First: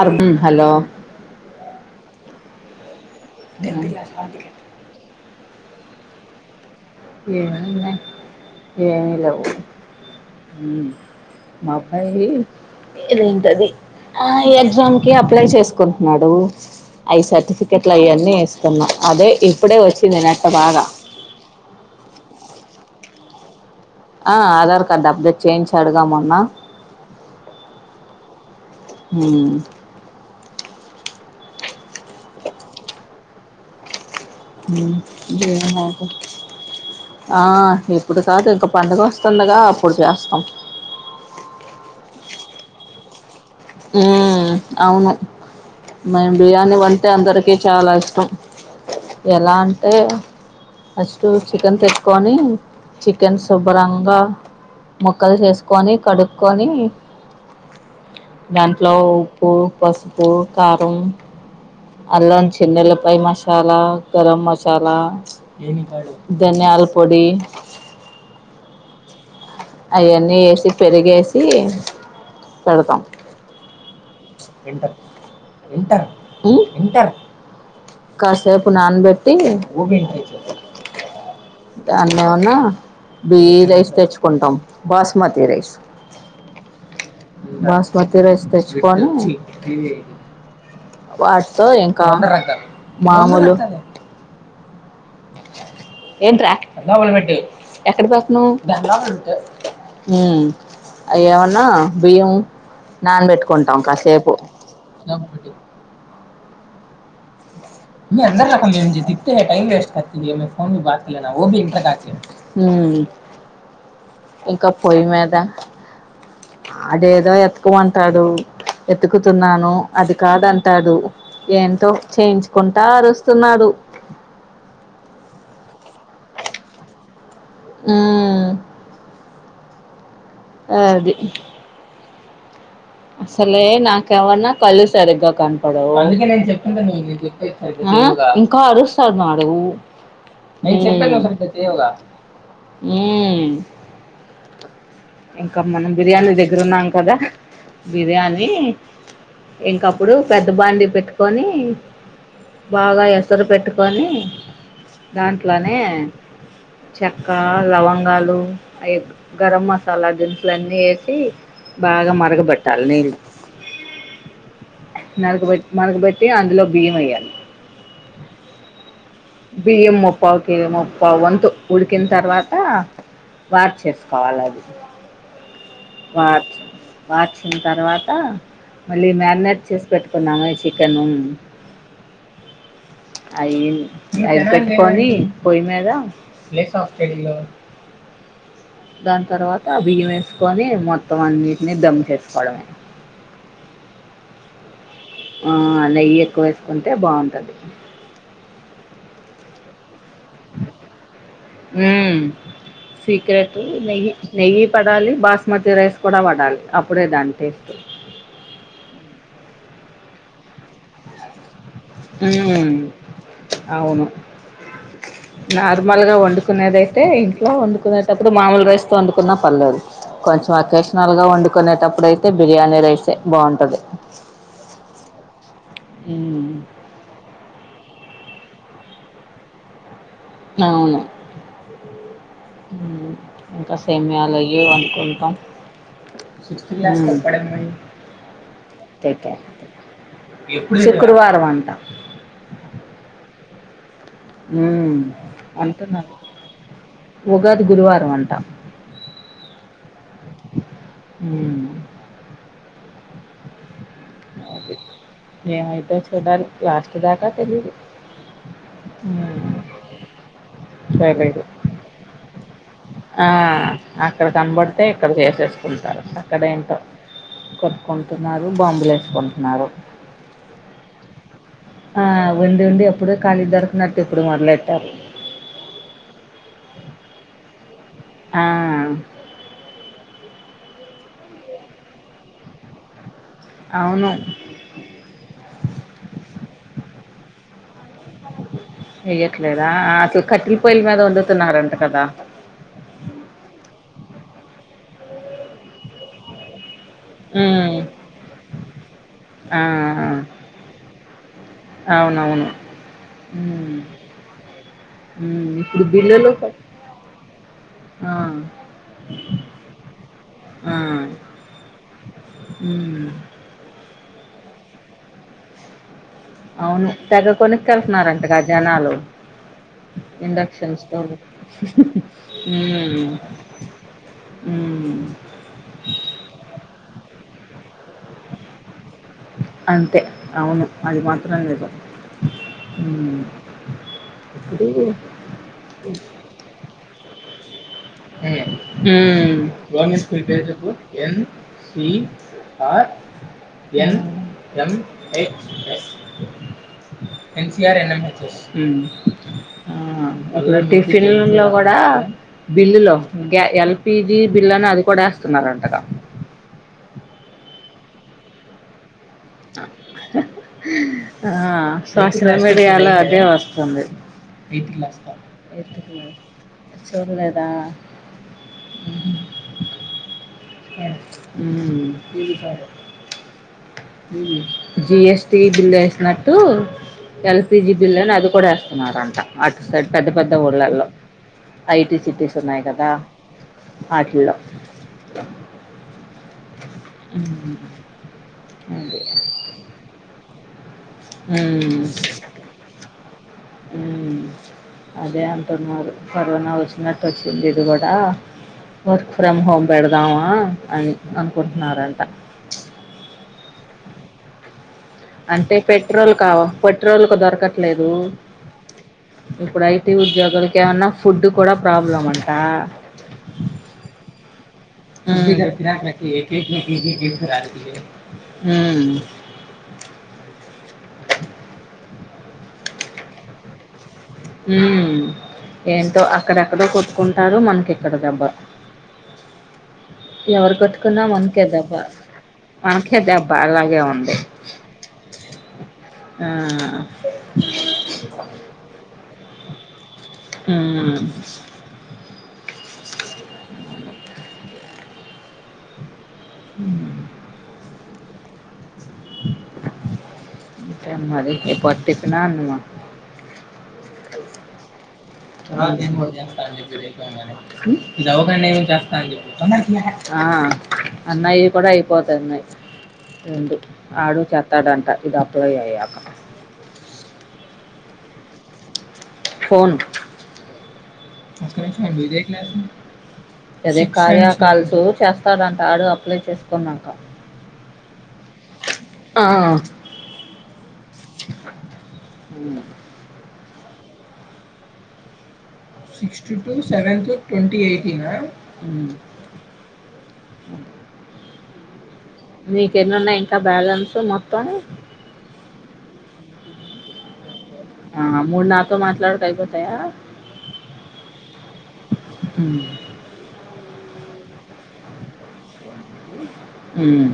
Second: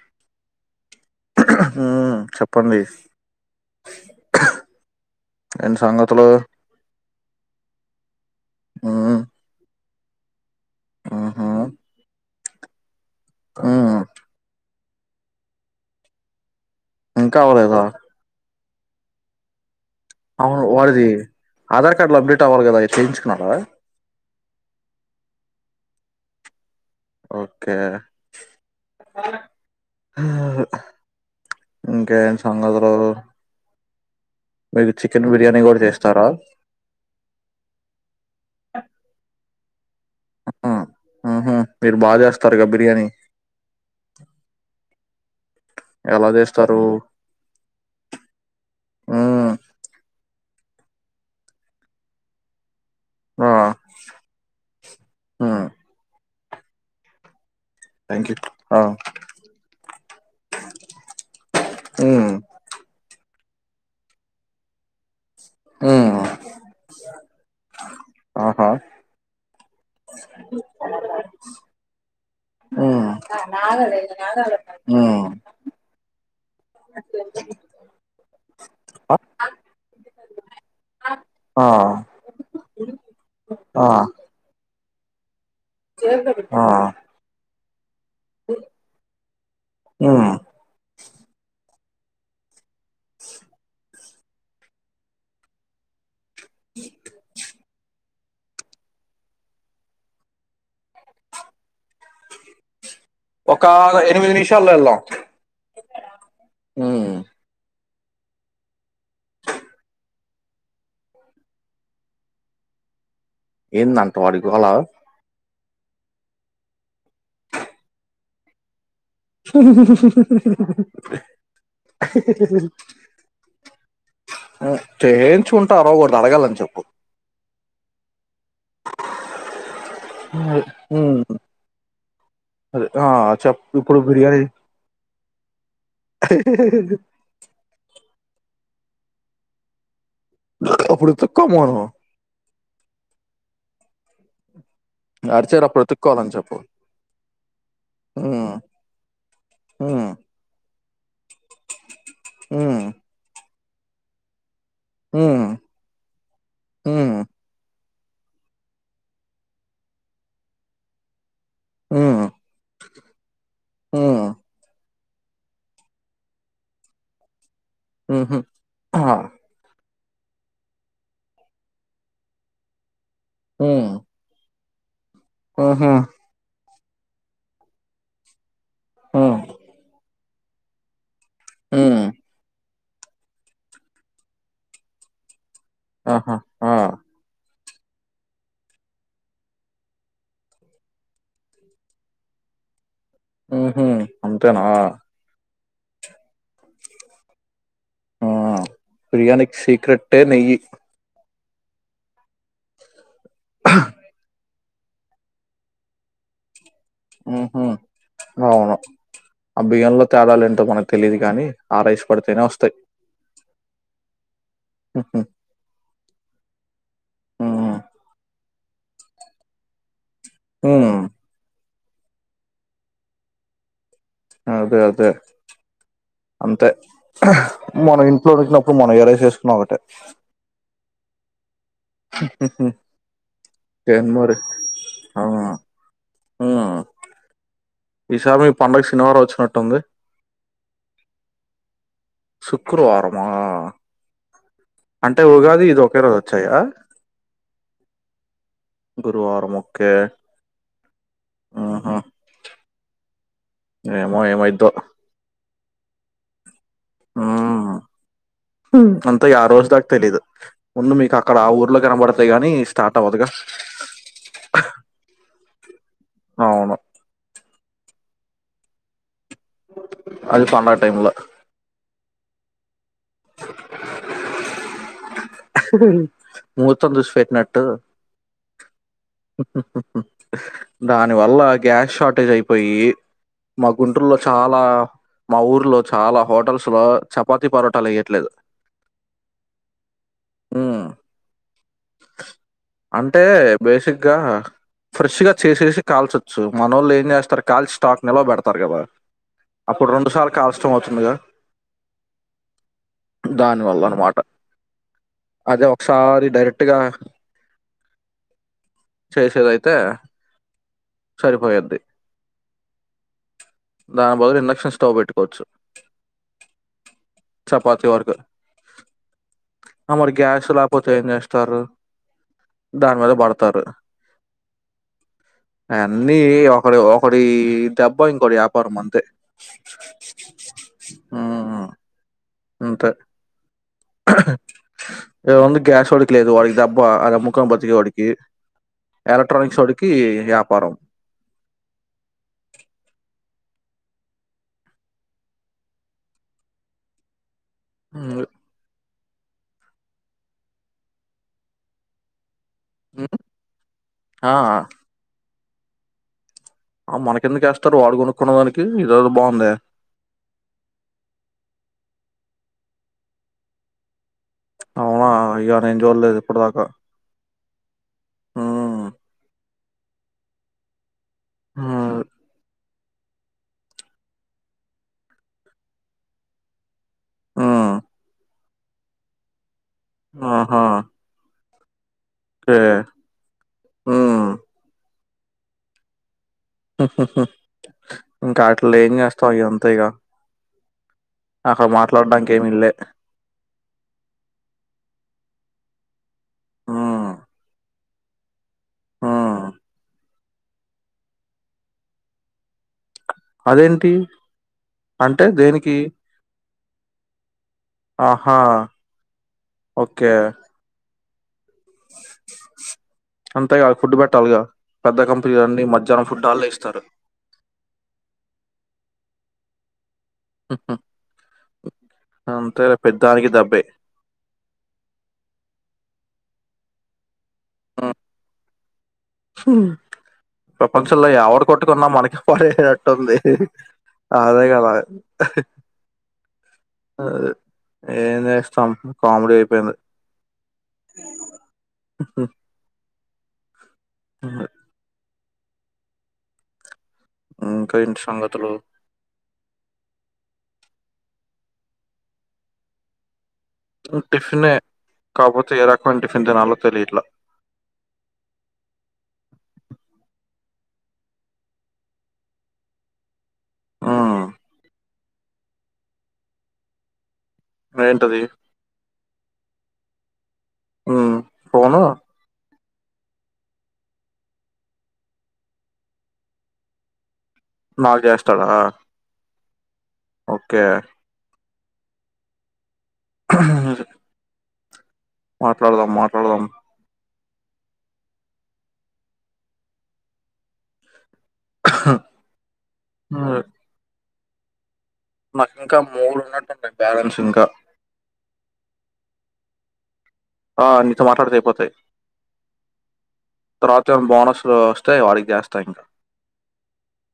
అర్ధం హలో ఉమ్ చెప్పండి టెన్త్ క్లాస్ హాల్ టికెట్ ఎంటి సంగతులు ఏమున్నాయ్ ఎమి ఉమ్ లెవ్ హ్మ్ ఉహు మా అబ్బాయి ఇదేంటది ఉమ్ ఆ ఎగ్జామ్ కి అప్లై చేసుకుంటున్నాడు. అయి ఇంకా అవ్వలేదా సర్టిఫికెట్లు అయాన్నీ ఇస్తున్నా అదే ఇప్పుడే వచ్చింది నేనట్ట అవును బాగా వాడిది ఆధార్ కార్డులో అప్డేట్ అవ్వాలి కదా అయి చేయించుకున్నాను. ఆ ఆధార్ కార్డ్ అప్డేట్ చేయించాడుగా మొన్న ఓకే హ్మ్ ఇంకేం సంగతులు మీరు హ్మ్ చికెన్ బిర్యానీ లేేదండ్ కూడా మాకు చేస్తారా ఆ ఇప్పుడు కాదు ఇంక పండుగొస్తుందిగా అప్పుడు చేస్తాం. బా చేస్తారుగా బిర్యానీ ఊమ్ అవును ఎలా మేము బిర్యానీ చేస్తారు వంతే అందరికీ చాలా ఇష్టం ఉమ్ ఎలా అంటే ఫస్టు చికెన్ తెచ్కొని చికెన్ ఆ శుభ్రంగా ముక్కలు ఉమ్ చేసుకొని కడుక్ కొనీ థ్యాంక్ యూ ఆ దాంట్లో ఉప్పు, పసుపు, కారం ఉమ్ అల్లం చిన్నెల్లిపాయ్ మసాలా గరం మసాలా ఉమ్ ధన్యాల్ పొడి ఆహా అయన్నీ యేసి పెరుగేసి ఊ ఊహ్ ఉహ్ కాసేపు నానబెట్టి ఆ దాన్నేమన్నా బీ రైస్ తెచ్చుకుంటాం బాస్మతి రైస్ ఆహ్ అ బాస్మతి రైస్ తెచ్చుకొని ఉమ్ వాటితో ఇంక్ కా మామూలు ఏంట్రా ఎక్ డ పోతున్నావ్ హ్మ్ అయెమన్నా బియ్యము ఒక నానబెట్టుకుంటాం ఎనిమిది కాసేపు నిమిషాల్లో హ్మ్ మ్మ్ ఏందంట వాడి గోల ఇంకా పొయిమేదా ఆడేదో ఎత్కమంటాడు ఎతుకుతున్నాను. అది కాదంటాడు ఏంటో చేయించుకుంటా అరుస్తున్నాడు. చేయించుకుంటే అరవకూడదు అడగాలని చెప్పు ఊమ్ ఉమ్ అదే ఆ చెప్ అసలే ఇప్పుడు బిర్యానీ నాకేవన్నా కళ్ళు సరిగ్గా కనపడవు. అహ్ ఇంకా అరుస్తాన్నాడు ఊ అప్పుడు ఎతుక్కోమను మ్ ఇంక అరిచేరు అప్పుడు మనం బిర్యానీ ఎతుక్కోవాలని చెప్పు దగ్గరున్నాం కదా ఉమ్ బిర్యానీ ఉమ్ ఇంకప్పుడు పెద్ద బాండి పెట్ కొని బాగా ఉమ్ ఎసరు పెట్టుకొని దాంట్లోనే ఉమ్ చెక్కా లవన్ గాలు అయి గరం మసాలా దినుసులు అన్నీ యేసి బాగా ఉమ్ మరగబెట్ అల్లివ్ ఉమ్ నరగబెట్ మరగబెట్టి అందులో బియ్యం యేయ్యాలి. ఉహు హ బియ్యం ముప్పాకి ముప్ప వంతు ఉడికిన్ తర్వాత వార్ ఉమ్ చేసుకోవాలి అది ఉహు వాచ్ వాచ్చిన తర్వాత మళ్ళీ ఉమ్ మాగ్నెట్ చేసి పెట్టుకు ఇప్పు నాయ్ చికెను ఊ ఐన్ ఐ పెట్టుకొని పోయి మేదా ఆహా ఆ లేస్ అఫ్ గేళ్లు దాని తర్వాత బియ్యం వేసుకొని మొత్తం అన్నిటిని దమ్ చేసుకోవడమే. ఉహు అంతేనా ఆ నెయ్యి ఎక్కువ వేసుకుంటే బావుంటది. ఆ ప్రియాణికి సీక్రెట్టే నెయ్యి ఉమ్ సీక్రెట్ నెయ్యి నెయ్యి పడాలి బాస్మతి రైస్ కూడా పడాలి. అప్ ఉహు అవును ఆ బియంలో తేడాలు ఏంటో మనకు తెలిదు కాని ఉమ్ అవును ఉహు నార్మల్ గా వండుకునేదయితే ఇంట్లో ఉమ్ వండుకునేటప్పుడు మామూల్ రైస్ తో వండుకున్నా పర్లేదు కొంచెం ఉమ్ అకేషనల్గా వండుకునేటప్ ఇప్పుడైతే బిర్యానీ రైసే బావుంటది. అదే అదే అంతే అహ మనం ఇంట్లో ఉడికి నప్పుడు మనం ఎరైస్ ఏసుకున్నా ఒకటే అవును హుహు. ఇంకా ఏం మరి సేమ్యాలు అయి ఆ వంకుంటం ఉమ్ ఊ ఈసారి మీ పండగ శనివారం తెటె వచ్చినట్టుంది శుక్రవారం అంట శుక్రవారమా ఉ అంటే ఉగాది ఇది ఒకే అంటున్నారు రోజు వచ్చాయా ఉగాది గురువారం అంటా గురువారము ఒక్కే మ్ ఏమో ఏమైద్ధో ఏమైద్ధో చూడాలి చూ దాకా తెలిదు మ్ అంతా ఆ రోజు దాకా తెలీదు. ముందు మీకు అక్కడ చూడలేదు ఆ ఊర్లో కనబడుతాయి గాని స్టార్ట్ అవ్వదుగా ఆ అక్కడ కనబడితే ఇక్కడ చేసెసుకుంటారు అక్కడ అవును ఏంటో కొ కొంటున్నారు బాంబులు ఎస్కొన్ అది పండగ టైమ్ల ఆ వండుండి ఎప్పుడు ఖాళీ దొరకనట్టు ఇప్పుడు మొదలెట్టాము. ఆహ్హుఉ మూర్తం చూసి పెట్టినట్టు. ఆ దాని వల్ల గ్యాస్ షార్టేజ్ అయిపోయి మా అవును గుంటూరులో చాలా మా ఊర్లో చాలా హోటల్స్ లో చపాతి పరోటాలయ్యే ఎయ్యట్లేదా ఆతు కట్లి పొయల్ ఉమ్, మీద వండుతున్నారంట కదా. ఆ ఫ్రెష్ గా చేసేసి కాల్చచ్చు మనోలే నేస్తారు కాల్చి ఉమ్, స్టాక్ నిలో పెడతారు కదా ఆ, అప్పుడు రెండు సార్లు కాల్ష్టం అవుతుందిగా. అవునవును ఉమ్, దానివల్ల అన్నమాట ఉమ్, అదే ఇప్పుడు ఒకసారీ బిల్లులు కట్- డైరెక్ట్గా ఆ, చేసేదైతే సరిపోయిద్ది. మ్ దాని బదులు ఇండక్షన్ స్టవ్ పెట్టుకోవచ్చు. అవును తెగ కొనిక్ చపాతీ వెళ్తున్నారంటగా జనాలు అ మరి గ్యాస్ ఇండక్షన్ లేకపోతే ఏం స్టవ్ చేస్తారు దాన్ మీ ఉమ్, దానే పడతారు ఉమ్, అయన్ని ఒకడ ఒకడీ దబ్బ ఇంకోడి వ్యాపార మనుకో తే అంతే హ్మ్మ్ హ్మ్ ఇడ ఉంది గ్యాస్ వోడికి లేదు వాడికి దేబ్బ అద్ అమ్ముకో హ్మ్ వాడికి వ్యాపారం ఈ ఆర్ ఎన్ ఎం ఎ హ్మ్. హ్మ్ ఆ ఇట్ల టిఫిన్ ల కూడా బిల్లులో హ్మ్. గ్యా ఎల్పిజి ఆ! బిల్లు అని అది కూడ వేస్తున్నారు అంటగా తరూ వాల్ కొనుక్కున్న దానికి ఇదేదో బావుందే! ఆ సోషల్ మీడియాలో అదే వస్తుంది అవునా! అయ్యో! నేను చూడలేదు ఇప్పటిదాకా. చూడలేదా హ్మ్. హ్మ్ జిఎస్టి బిల్లెవేసినట్టు హ్మ్. ఎల్పిజి బిల్ అని అది కూడ వేస్తున్నారంట అటు సైడ్ పెద్ద పెద్ద ఆహా! ఊర్లల్లో ఐటి సిటీస్ ఓకే. ఉన్నాయి కదా హ్మ్. వాటిల్లో ఇంకా అట్లే ఏం అది చేస్తావు అవి అంతే ఇగ అక్కడ హ్మ్ మాట్లాడడానికి ఏమి ఈల్లే. హ్మ్ అదే న్నారు కరోనా వచ్చినట్టు హ్మ్. వచ్చింది ఇది కూడా వర్క్ హ్మ్. ఫ్రమ్ హోమ్ పెడ దామా అని అనుకుంటున్నారంట అదేంటి అంటే పెట్రోల్ కావా పెట్రోల్కు దొరకట్లేదు ఆహా! ఇప్పుడు ఐటీ ఓకే. ఉద్యోగలకు ఏమన్న అంతేగా ఫుడ్టు పెట్టాలిగా పెద్ద హ్మ్ కంపెనీలన్నీ మధ్యాహ్నం ఫుడ్ ఆళ్ళే హ్మ్ ఇస్తారు. అంతే ప్రతిదానికి దబ్బే హ్మ్ ఏంటో అక్కడెక్కడో కొట్టు కుంటారు మనకి ఇక్కడ హ్మ్. దేబ్బ హ్మ్ కొట్టుకున్నా ప్రపంచంలో ఎవరు మనకే దెబ్బ కొట్టుకున్నా మనకే మనకే పడేటట్టుంది దెబ్బ అలాగే ఉంది అదే కదా ఆ, అహ్ ఏం చేస్తం పాముడీయి పెందీ హ్మ్ ఉంది హ్మ్ ఇంకా ఏంట సంగతులు ఇంకేం మరి ఈ పూట టి పిన అన్నామా టిఫనే ఆ అన్నయి కూడ అయిపోతన్నయి రెండు ఆడు హ్మ్. చేత్తాడంట ఇది అప్లై అయ్యాక ఏంటది ఫోను హ్మ్. ఫోను అదే కార్య కాల్స్ చేస్తాడంట ఆడు అప్లై చేసుకున్నాక నాకు చేస్తాడా ఆ, ఓకే హ్మ్ అదే సిక్సటీ టు, సెవెన్త్ ట్వంటీ, ఎయిటీనా నీకెన్నున్నాయి ఇంకా బ్యాలెన్సు మొత్తం నాక్ ఇంకా మూడు ఉన్నట్టుంటయి బ్యాలెన్స్ ఇంకా ఆ మూడు నాతో మాట్లాడ్తె అయిపోతాయా ఆ నీతో మాట్లాడతే అయిపోతయ్ హ్మ్ తర్వాత ఏమైనా బోనస్లు వస్తే వాడికి చేస్తా ఇంకా ఉమ్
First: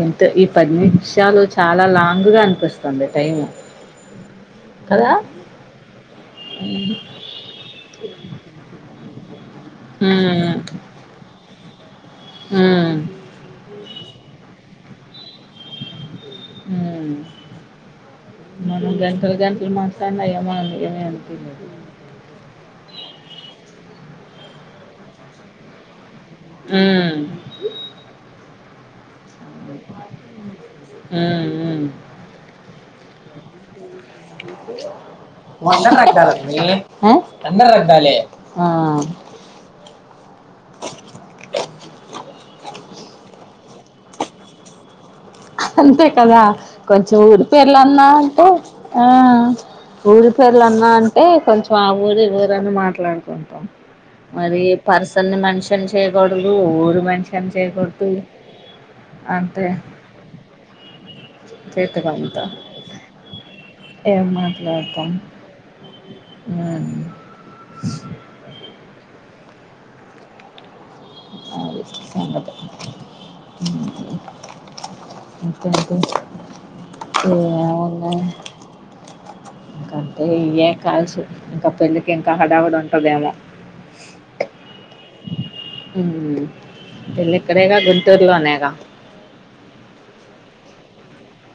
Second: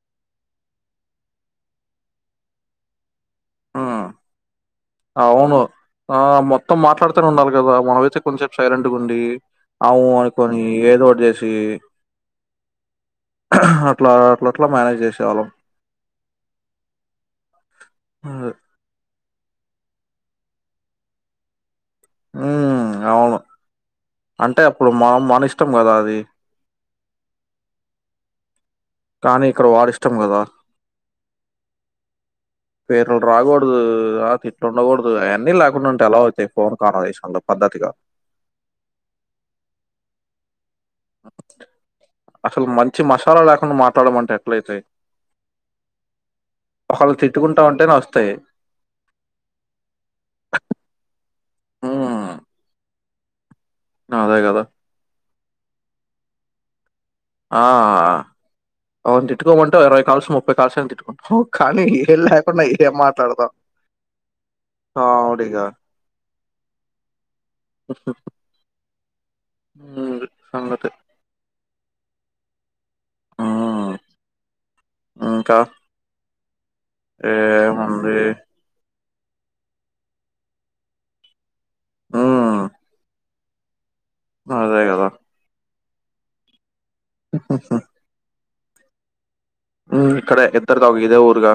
ఏంటో ఈ పది నిమిషాలు చాలా లాంగ్ గా అనిపిస్తుంది టైం. ఆ అవును ఆ మొత్తం మాట్లాడుతనే ఉండాలి కదా. మన ఐతే కొంసేపు సైలెంట్గాండి అవు ఉమ్ అనుకని ఏదోటి చేసి ఉమ్ ఆహ్ అట్లా అట్లాట్లా మేనేజ్ చేసి ఉమ్ మొన్న గా పది గంటలు మాట్లాడినా ఏమో ఏం అనిపియ్యలేదు హ్మ్. అవును. అంటే అప్పుడు మ మన ఇష్టం కదా అది ఉమ్ కానీ, ఇక్కడ వాడి ఇష్టం కదా ఉమ్ ఉమ్ పేర్లు రాకూడదు ఆ తిట్లు ఉండకూడదు. అయన్నీ లేకుండా అందరు ఉంటే ఎలా అవుతాయి రగ్డాలమ్మి ఫోన్ కాన్వర్జెషన్లు. ఆ అసలు మంచి మసాలా లేకుండా మాట్లాడమంటే ఎట్లైతై అంతే కదా కొంచెం ఊరి తిట్టుకుంటా ఉంటేనే పేర్లన్నా వస్తాయి. అంటే ఆ ఊరి పేర్ల అన్నా అంటే కొంచెం ఆ ఊరే ఈ హ్మ్. ఊరు అనీ మాట్లాడ మాట్లాడుకుంటాం అదే మరి గదా! పర్సన్ మషన్, చేయకూడదు ఊరు మష ఆ అవ్ను అంటే తిట్టుకొమంటె ఇరవై క కాల్స ముప్పై కాల్సని తిట్టుకు హు కానీ చేతి ఏం పనితో లేకుండా ఏం మాట్లాడదాం మాట్లాతం ఉమ్ ఉమ్ అది సంగతి అది సంగతి ఉమ్ హ్మ్. ఇంకా ఇంకేంటి ఏం ఏముంది? ఉన్నాయి ఇంక అంటే ఇయె కాలుసు ఇంకా పెళ్ళికి ఇంకా హ్మ్. హడావుడు ఉంటదేమో అదే కదా ఉమ్ పెళ్లి ఇక్కడేగా గుంటూరు లోనేగా ఉమ్ ఇక్కడే ఇద్దరు కా ఇదే ఊరుగా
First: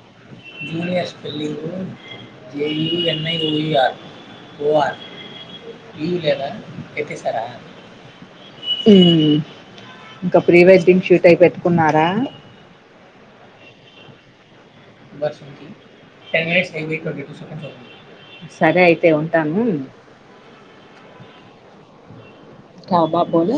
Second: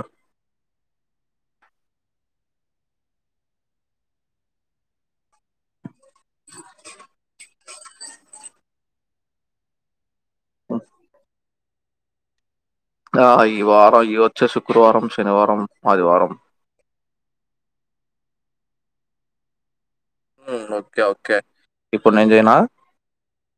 స్పెల్లింగ్ ఏ ఈ న్ యి ఓ యూ ర్ ఓ ర్ ఈ లేదా ఏతేసారా ఉమ్ ఇంకా ప్రీ వెడ్డింగ్ షూట్ అయి పెట్టుకున్నారా ఆ ఈ వారం ఈ వచ్చే శుక్రవారం, శనివారం, దర్శన్కి ఆదివారం. టెన్ మినిట్స్ అయిపోయి ట్వంటీ సరే అయితే ఉంటాను. ఉమ్ ఓకే ఓకే ఇప్పుడ్ నేంజెయ కె బా పోనీ